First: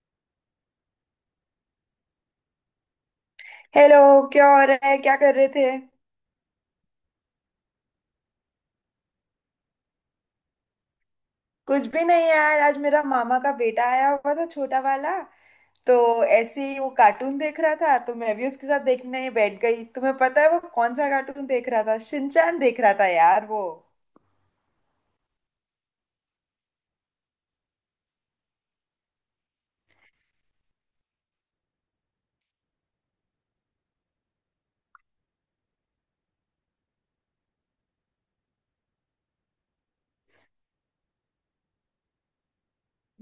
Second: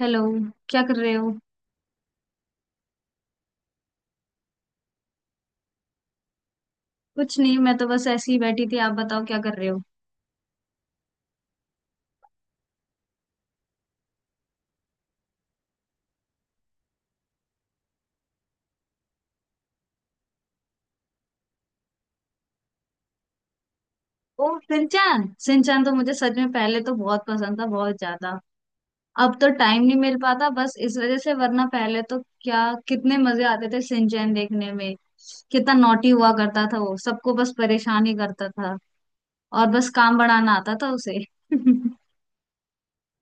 Hello. क्या कर रहे हो? हेलो। क्या हो रहा है, क्या कर रहे थे? कुछ नहीं, मैं तो बस ऐसे ही बैठी थी। आप बताओ, क्या कर रहे हो? कुछ भी नहीं यार, आज मेरा मामा का बेटा आया हुआ था, छोटा वाला। तो ऐसे ही वो कार्टून देख रहा था तो मैं भी उसके साथ देखने बैठ गई। तुम्हें पता है वो कौन सा कार्टून देख रहा था? शिनचैन देख रहा था यार वो। ओ सिंचान, सिंचान तो मुझे सच में पहले तो बहुत पसंद था, बहुत ज्यादा। अब तो टाइम नहीं मिल पाता, बस इस वजह से, वरना पहले तो क्या कितने मजे आते थे सिंचैन देखने में। कितना नॉटी हुआ करता था वो, सबको बस परेशान ही करता था। और बस काम बढ़ाना आता था उसे।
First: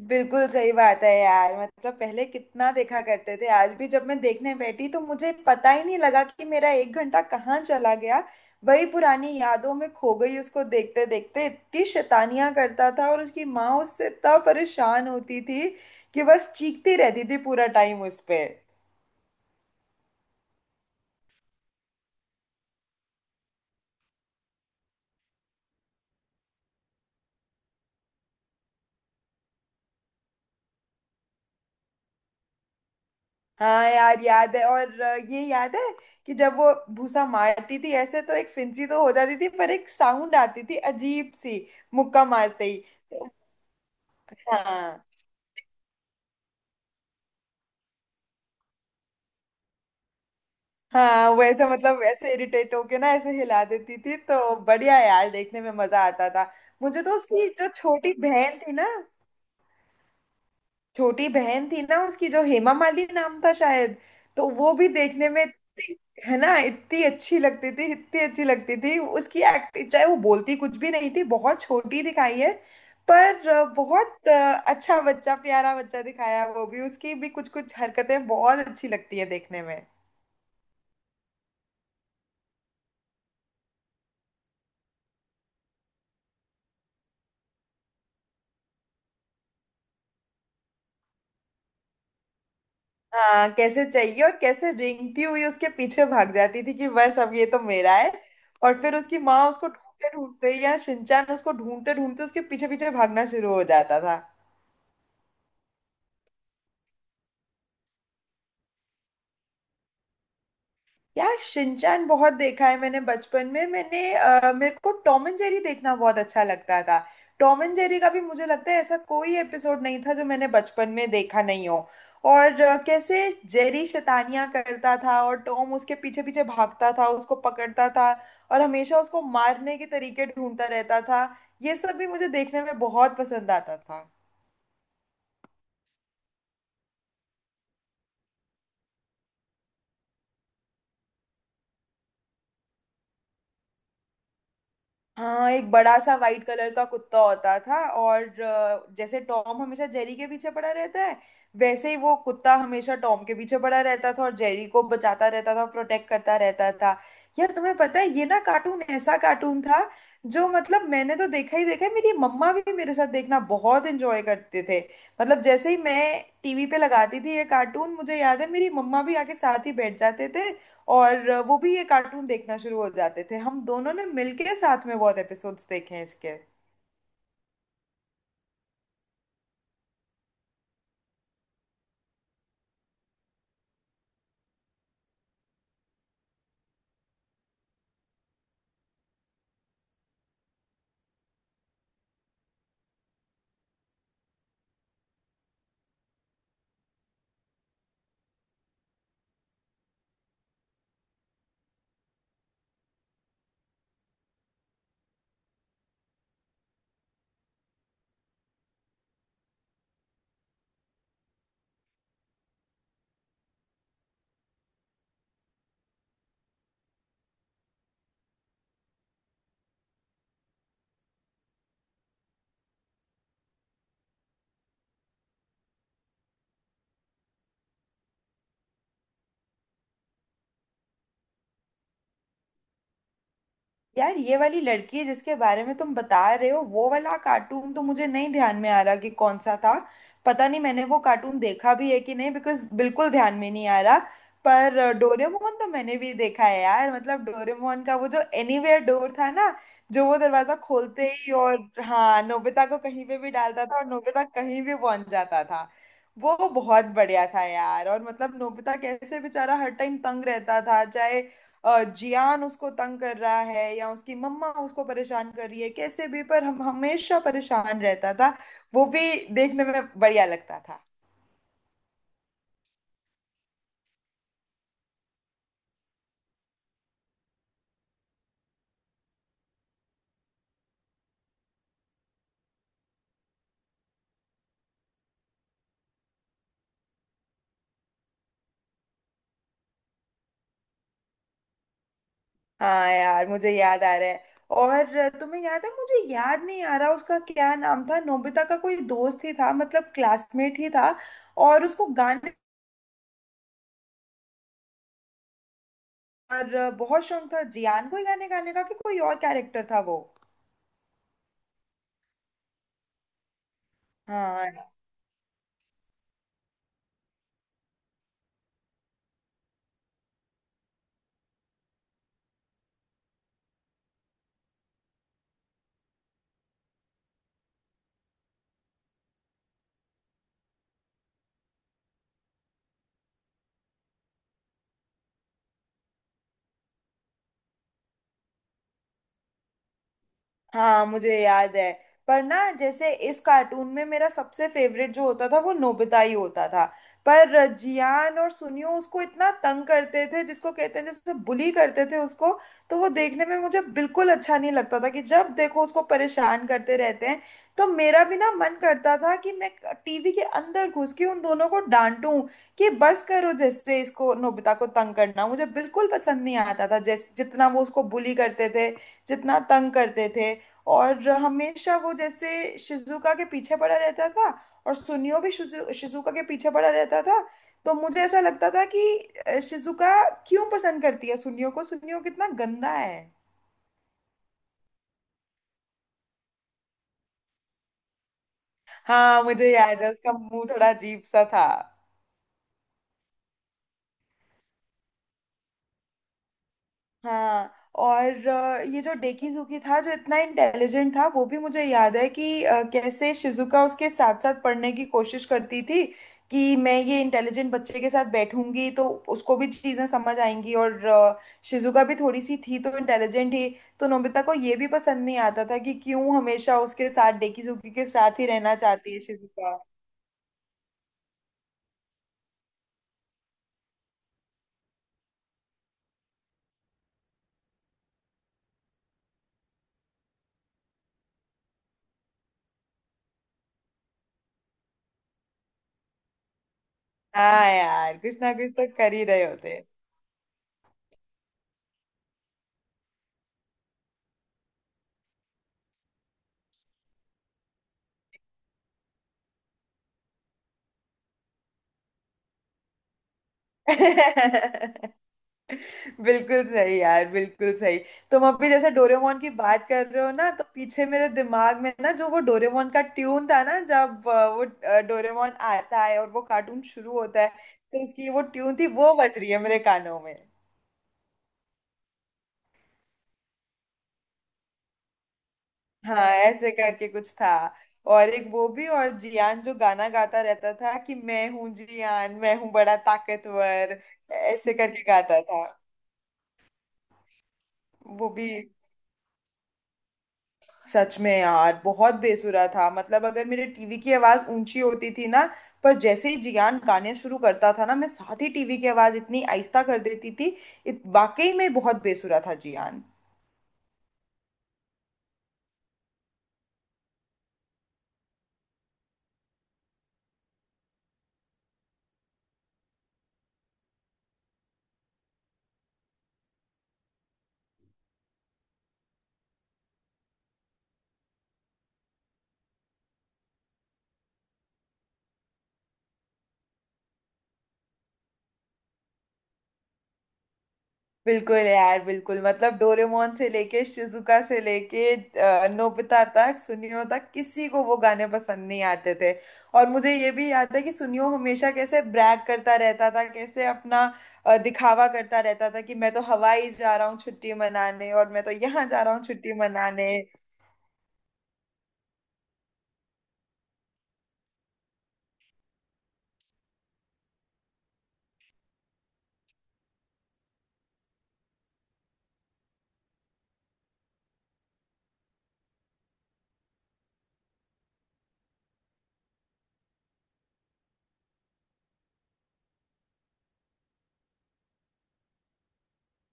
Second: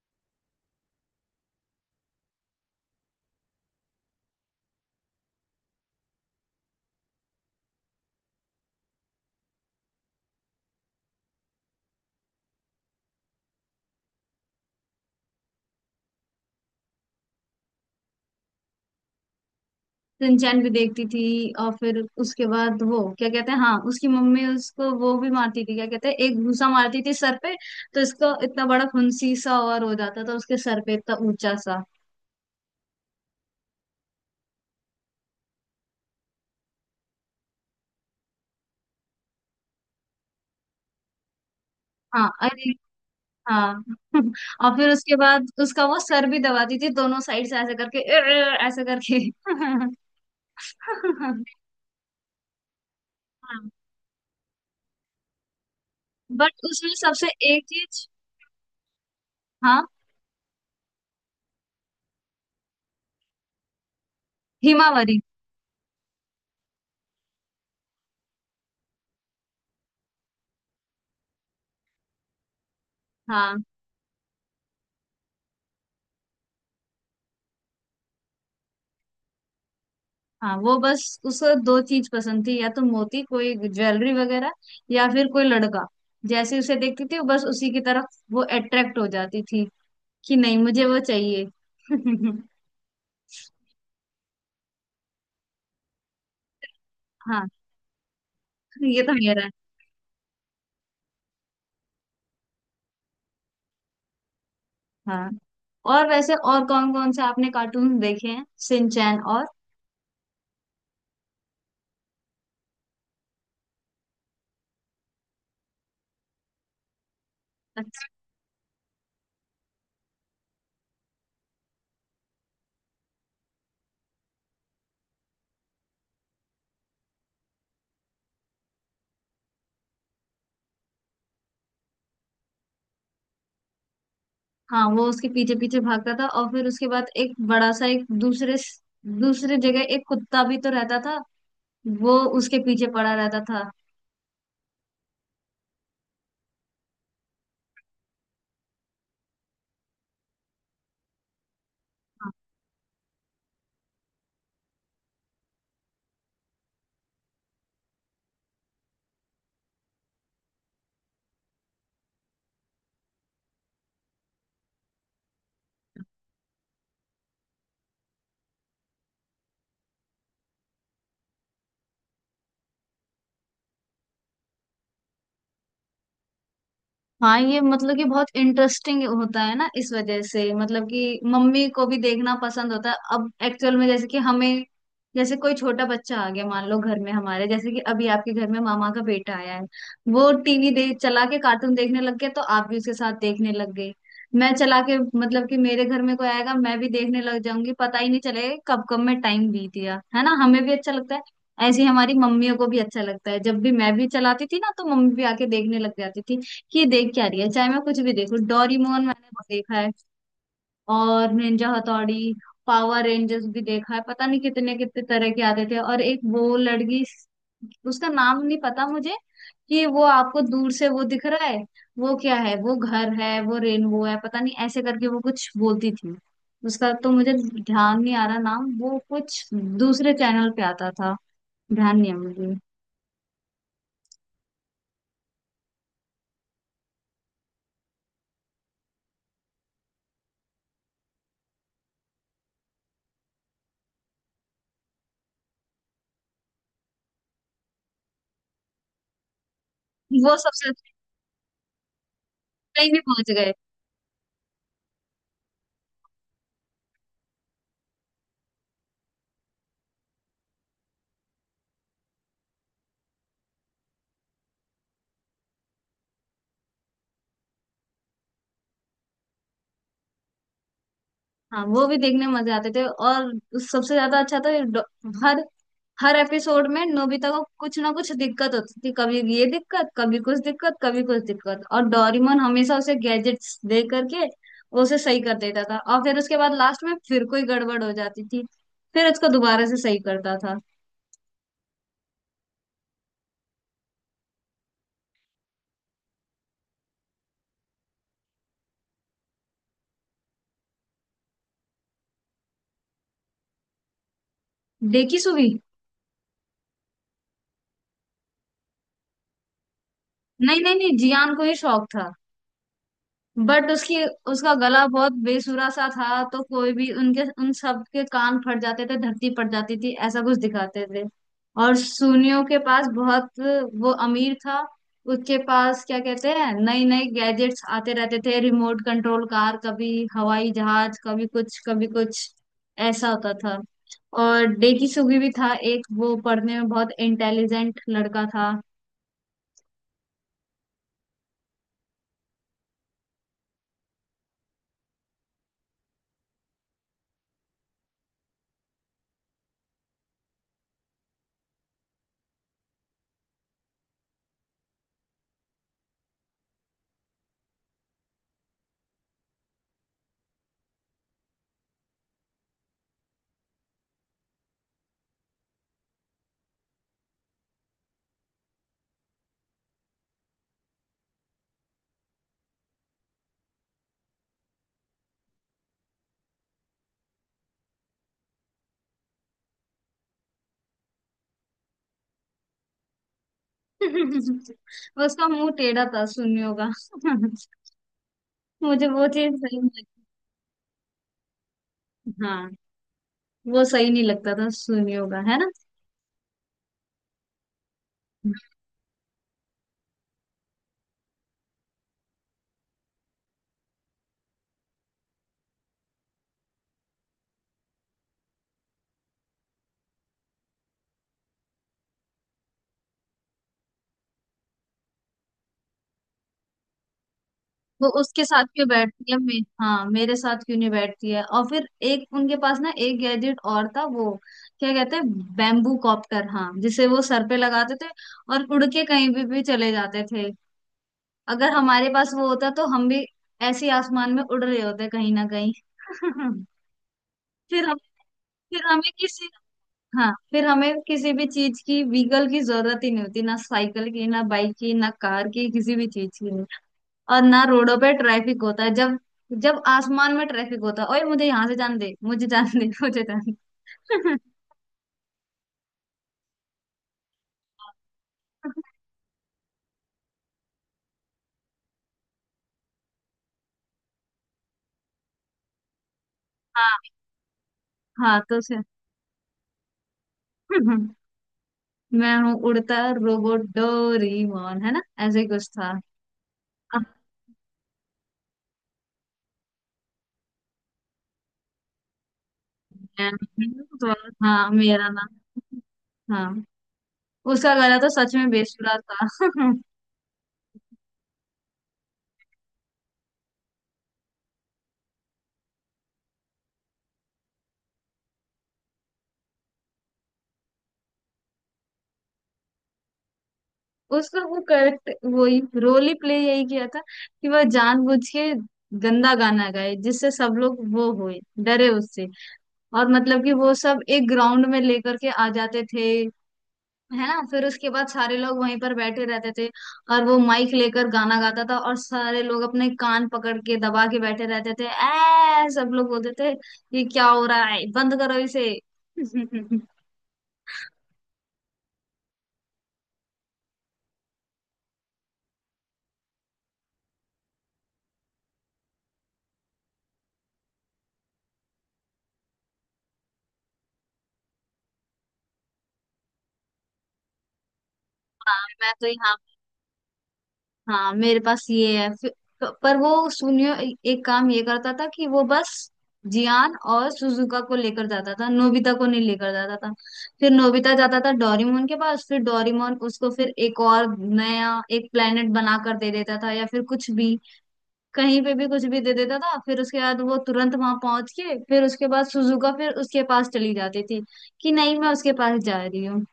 बिल्कुल सही बात है यार, मतलब पहले कितना देखा करते थे। आज भी जब मैं देखने बैठी तो मुझे पता ही नहीं लगा कि मेरा एक घंटा कहाँ चला गया। वही पुरानी यादों में खो गई उसको देखते देखते। इतनी शैतानियां करता था और उसकी माँ उससे इतना परेशान होती थी कि बस चीखती रहती थी पूरा टाइम उस पे। सिंचैन भी देखती थी। और फिर उसके बाद वो क्या कहते हैं, हाँ, उसकी मम्मी उसको वो भी मारती थी। क्या कहते हैं, एक भूसा मारती थी सर पे। तो इसको इतना बड़ा फुंसी सा और हो जाता था उसके सर पे, इतना ऊंचा सा। हाँ यार याद है। और ये याद है कि जब वो भूसा मारती थी ऐसे तो एक फिंसी तो हो जाती थी, पर एक साउंड आती थी अजीब सी, मुक्का हाँ, मारते अरे ही। तो हाँ। और फिर हाँ। उसके बाद उसका वो सर भी दबाती थी, दोनों साइड से ऐसे करके "अर्र" ऐसे करके। हाँ हाँ। वैसे, मतलब ऐसे इरिटेट होके ना ऐसे हिला देती थी तो बढ़िया यार, देखने में मजा आता था। बट उसमें मुझे तो सबसे उसकी एक जो चीज छोटी बहन थी ना, हाँ, छोटी बहन थी ना उसकी, जो हेमा माली नाम था शायद, तो वो भी हिमावरी। देखने में है ना, इतनी अच्छी लगती थी, इतनी अच्छी लगती थी उसकी एक्टिंग। चाहे वो बोलती कुछ भी नहीं थी, बहुत छोटी दिखाई है, पर हाँ। बहुत अच्छा बच्चा, प्यारा बच्चा दिखाया वो भी। उसकी भी कुछ कुछ हरकतें बहुत अच्छी लगती है देखने में। हाँ, वो बस उसको दो चीज पसंद थी, या तो मोती कोई ज्वेलरी वगैरह, या फिर कोई लड़का। जैसे उसे देखती थी वो बस उसी की तरफ वो अट्रैक्ट हो जाती थी कि नहीं, मुझे वो चाहिए। हाँ, कैसे चाहिए और कैसे रेंगती हुई उसके पीछे भाग जाती थी कि बस अब ये हाँ, तो मेरा है। और फिर ये तो उसकी मेरा माँ है। उसको ढूंढते ढूंढते या शिनचैन उसको ढूंढते ढूंढते उसके पीछे पीछे भागना शुरू हो जाता था। हाँ। और वैसे और कौन कौन से आपने कार्टून देखे हैं सिंचैन और? यार शिनचैन बहुत देखा है मैंने बचपन में। मैंने मेरे को टॉम एंड जेरी देखना बहुत अच्छा लगता था। टॉम एंड जेरी अच्छा। का भी मुझे लगता है ऐसा कोई एपिसोड नहीं था जो मैंने बचपन में देखा नहीं हो। और कैसे जेरी शैतानियां करता था और टॉम उसके पीछे पीछे भागता था, उसको पकड़ता था और हमेशा उसको मारने के तरीके ढूंढता रहता था। ये सब भी मुझे देखने में बहुत पसंद आता था। हाँ, वो उसके पीछे पीछे भागता था और फिर उसके बाद एक बड़ा सा एक दूसरे, दूसरे जगह एक कुत्ता भी तो रहता था। वो उसके पीछे पड़ा रहता था। हाँ, एक बड़ा सा वाइट कलर का कुत्ता होता था, और जैसे टॉम हमेशा जेरी के पीछे पड़ा रहता है, वैसे ही वो कुत्ता हमेशा टॉम के पीछे पड़ा रहता था और जेरी को बचाता रहता था, प्रोटेक्ट करता रहता था। यार तुम्हें पता है ये ना कार्टून, ऐसा कार्टून था जो, मतलब मैंने तो देखा ही देखा है, मेरी मम्मा भी मेरे साथ देखना बहुत एंजॉय करते थे। मतलब जैसे ही मैं टीवी पे लगाती थी ये कार्टून, मुझे याद है मेरी मम्मा भी आके साथ ही बैठ जाते थे और वो भी ये कार्टून देखना शुरू हो जाते थे। हम दोनों ने मिलके साथ में बहुत एपिसोड्स देखे हैं इसके। हाँ, ये मतलब कि बहुत इंटरेस्टिंग होता है ना, इस वजह से मतलब कि मम्मी को भी देखना पसंद होता है। अब एक्चुअल में जैसे कि हमें जैसे कोई छोटा बच्चा आ गया, मान लो घर में हमारे, जैसे कि अभी आपके घर में मामा का बेटा आया है, वो टीवी दे चला के कार्टून देखने लग गया तो आप भी उसके साथ देखने लग गए। मैं चला के मतलब कि मेरे घर में कोई आएगा मैं भी देखने लग जाऊंगी, पता ही नहीं चलेगा कि कब कब में टाइम बीत गया। है ना, हमें भी अच्छा लगता है, ऐसे ही हमारी मम्मियों को भी अच्छा लगता है। जब भी मैं भी चलाती थी ना, तो मम्मी भी आके देखने लग जाती थी, ये देख क्या रही है। चाहे मैं कुछ भी देखूं, डोरीमोन मैंने बहुत देखा है, और निंजा हथौड़ी, पावर रेंजर्स भी देखा है। पता नहीं कितने कितने तरह के आते थे। और एक वो लड़की, उसका नाम नहीं पता मुझे, कि वो आपको दूर से वो दिख रहा है, वो क्या है, वो घर है, वो रेनबो है, पता नहीं ऐसे करके वो कुछ बोलती थी। उसका तो मुझे ध्यान नहीं आ रहा नाम, वो कुछ दूसरे चैनल पे आता था। ध्यान नहीं है मुझे। यार ये वाली लड़की जिसके बारे में तुम बता रहे हो, वो वाला कार्टून तो मुझे नहीं ध्यान में आ रहा कि कौन सा था। पता नहीं मैंने वो कार्टून देखा भी है कि नहीं, बिकॉज बिल्कुल ध्यान में नहीं आ रहा। पर डोरेमोन तो मैंने भी देखा है यार। मतलब डोरेमोन का वो जो एनीवेयर डोर था ना, जो वो वो दरवाजा सबसे खोलते ही और, हाँ, नोबिता को कहीं भी कहीं पे पहुंच भी गए। डालता था और नोबिता कहीं भी पहुंच जाता था। वो बहुत बढ़िया था यार। और मतलब नोबिता कैसे बेचारा हर टाइम तंग रहता था, चाहे जियान उसको तंग कर रहा है या उसकी मम्मा उसको परेशान कर रही है, कैसे भी पर हम हमेशा परेशान रहता था वो भी। देखने में बढ़िया लगता था। हाँ, वो भी देखने में मजे आते थे। और सबसे ज्यादा अच्छा था हर, हर एपिसोड में नोबिता को कुछ ना कुछ दिक्कत होती थी, कभी ये दिक्कत, कभी कुछ दिक्कत, कभी कुछ दिक्कत, और डोरेमोन हमेशा उसे गैजेट्स दे करके वो उसे सही कर देता था। और फिर उसके बाद लास्ट में फिर कोई गड़बड़ हो जाती थी, फिर उसको दोबारा से सही करता था। हाँ यार मुझे याद आ रहा है। और तुम्हें याद है, मुझे याद नहीं आ रहा उसका क्या नाम था, नोबिता का कोई दोस्त ही था मतलब क्लासमेट ही था और उसको गाने, देखी सुवी। और बहुत शौक था जियान को ही गाने गाने का, कि कोई और कैरेक्टर था वो? नहीं नहीं नहीं, जियान को ही शौक था। बट उसकी, उसका हाँ। गला बहुत बेसुरा सा था तो कोई भी उनके उन सब के कान फट जाते थे, धरती फट जाती थी, ऐसा कुछ दिखाते थे। और सुनियों के पास बहुत, वो अमीर था। उसके पास क्या कहते हैं, नई नई गैजेट्स आते रहते थे, रिमोट कंट्रोल कार कभी, हवाई जहाज कभी, कुछ कभी, कुछ ऐसा होता था। और डेकी सुगी भी था एक, वो पढ़ने में बहुत इंटेलिजेंट लड़का था। हाँ मुझे याद है। पर ना जैसे इस कार्टून में मेरा सबसे फेवरेट जो होता था वो नोबिता ही होता था, पर जियान और सुनियो उसको इतना तंग करते थे, जिसको कहते हैं जैसे बुली करते थे उसको। तो वो देखने में मुझे बिल्कुल अच्छा नहीं लगता था कि जब देखो उसको परेशान करते रहते हैं। तो मेरा भी ना मन करता था कि मैं टीवी के अंदर घुस के उन दोनों को डांटूं कि बस करो। जैसे इसको, नोबिता को तंग करना मुझे बिल्कुल पसंद नहीं आता था, जैसे जितना वो उसको बुली करते थे, जितना तंग करते थे। और हमेशा वो जैसे शिजुका के पीछे पड़ा रहता था, और सुनियो भी शिजुका के पीछे पड़ा रहता था। तो मुझे ऐसा लगता था कि शिजुका क्यों पसंद करती है सुनियो को, सुनियो कितना गंदा है। उसका मुंह टेढ़ा था सुनियों का। मुझे वो हाँ चीज मुझे सही याद नहीं है उसका मुंह थोड़ा अजीब सा था। लगती। हाँ, वो सही नहीं लगता था सुनी होगा, है ना। हाँ। और ये जो डेकीजुकी था जो इतना इंटेलिजेंट था वो भी मुझे याद है, कि कैसे शिजुका उसके साथ साथ पढ़ने की कोशिश करती थी कि मैं ये इंटेलिजेंट बच्चे के साथ बैठूंगी तो उसको भी चीज़ें समझ आएंगी। और शिजुका भी थोड़ी सी थी तो इंटेलिजेंट ही। तो नोबिता को ये भी पसंद नहीं आता था कि क्यों हमेशा उसके साथ, डेकीजुकी के वो साथ उसके ही साथ रहना क्यों चाहती है बैठती है शिजुका। हाँ, मेरे साथ क्यों नहीं बैठती है? और फिर एक उनके पास ना एक गैजेट और था, वो क्या कहते हैं बैम्बू कॉप्टर, हाँ, जिसे वो सर पे लगाते थे और उड़ के कहीं भी चले जाते थे। अगर हमारे पास वो होता तो हम भी ऐसे ही आसमान में उड़ रहे होते कहीं ना कहीं। हाँ फिर हम यार, कुछ ना कुछ फिर तो हमें कर ही रहे किसी होते हाँ, फिर हमें किसी भी चीज की, व्हीकल की जरूरत ही नहीं होती, ना साइकिल की, ना बाइक की, ना कार की, किसी भी चीज की नहीं। और ना रोडों पे ट्रैफिक होता है। जब जब आसमान में ट्रैफिक होता है, ओए मुझे यहाँ से जान दे, मुझे जान दे, मुझे जान दे। हैं। बिल्कुल सही यार, बिल्कुल सही। तुम अभी जैसे डोरेमोन की बात कर रहे हो ना, तो पीछे मेरे दिमाग में ना जो वो डोरेमोन का ट्यून था ना, जब वो डोरेमोन आता है और वो कार्टून हाँ। शुरू होता है तो उसकी हाँ वो तो से। ट्यून थी, वो बज रही है मेरे कानों में। मैं हूँ उड़ता रोबोट डोरीमोन, है ना, ऐसे ही कुछ था। हाँ, ऐसे अब करके कुछ था। और एक वो भी, और जियान जो गाना गाता रहता था कि मैं हूँ जियान, मैं हूँ बड़ा मैं- ताकतवर, तो- हाँ, ऐसे करके मेरा गाता नाम। था। हाँ, उसका गला तो वो सच भी में बेसुरा था। सच में यार बहुत बेसुरा था। मतलब अगर मेरे टीवी की आवाज ऊंची होती थी ना, पर जैसे ही जियान गाने शुरू करता था ना, मैं साथ ही टीवी की आवाज इतनी आहिस्ता कर देती थी। वाकई में बहुत बेसुरा था जियान। उसका वो करेक्ट वही रोल ही प्ले यही किया था कि वह जानबूझ के गंदा गाना गाए, जिससे सब लोग वो होए डरे उससे। और मतलब कि वो सब एक ग्राउंड में लेकर के आ जाते थे, है ना, फिर उसके बाद सारे लोग वहीं पर बैठे रहते थे, और वो माइक लेकर गाना गाता था और सारे लोग अपने कान पकड़ के दबा के बैठे रहते थे। ऐ, सब लोग बोलते थे ये क्या हो रहा है, बंद करो इसे। बिल्कुल यार, बिल्कुल, मतलब डोरेमोन से लेके, शिजुका से लेके, नोबिता तक, सुनियो तक, किसी को वो गाने पसंद नहीं आते थे। और मुझे ये भी याद है कि सुनियो हमेशा कैसे ब्रैग करता रहता था, कैसे अपना दिखावा करता रहता था कि मैं तो हवाई जा रहा हूँ छुट्टी मनाने, और मैं तो हाँ, यहाँ मैं जा तो रहा हूँ यहाँ, छुट्टी मनाने। हाँ मेरे पास ये है। पर वो सुनियो एक काम ये करता था कि वो बस जियान और सुजुका को लेकर जाता था, नोबिता को नहीं लेकर जाता था। फिर नोबिता जाता था डोरेमोन के पास, फिर डोरेमोन उसको फिर एक और नया एक प्लेनेट बना कर दे देता था, या फिर कुछ भी, कहीं पे भी कुछ भी दे देता था। फिर उसके बाद वो तुरंत वहां पहुंच के, फिर उसके बाद सुजुका फिर उसके पास चली जाती थी कि नहीं, मैं उसके पास जा रही हूँ।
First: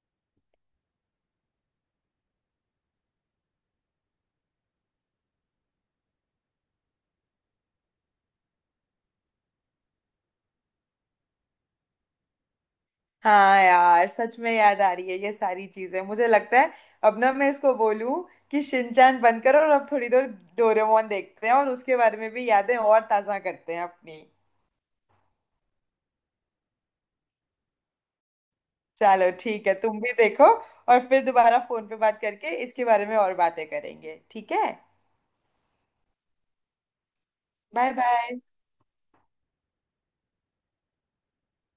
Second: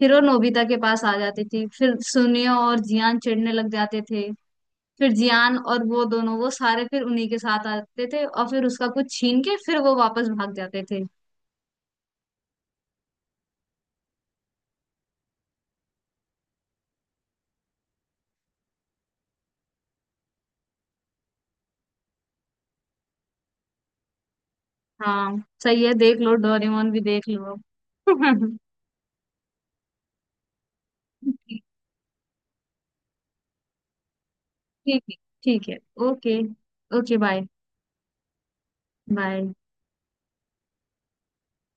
फिर वो नोबिता के पास आ जाती थी, फिर सुनियो और जियान चिढ़ने लग जाते थे। फिर जियान और वो दोनों, वो सारे फिर उन्हीं के साथ आते थे और फिर उसका कुछ छीन के फिर वो वापस भाग जाते थे। हाँ यार सच में याद आ रही है ये सारी चीजें। मुझे लगता है अब ना मैं इसको बोलूं कि शिनचैन बंद करो और अब थोड़ी देर डोरेमोन देखते हैं, और उसके बारे में भी यादें और ताजा करते हैं अपनी। हाँ, सही है, देख लो डोरेमोन भी देख लो। ठीक। चलो ठीक है, तुम भी देखो और फिर दोबारा फोन पे बात करके इसके बारे में और बातें करेंगे, ठीक है। ठीक है। ठीक है। Okay. Okay, bye. Bye bye. Bye.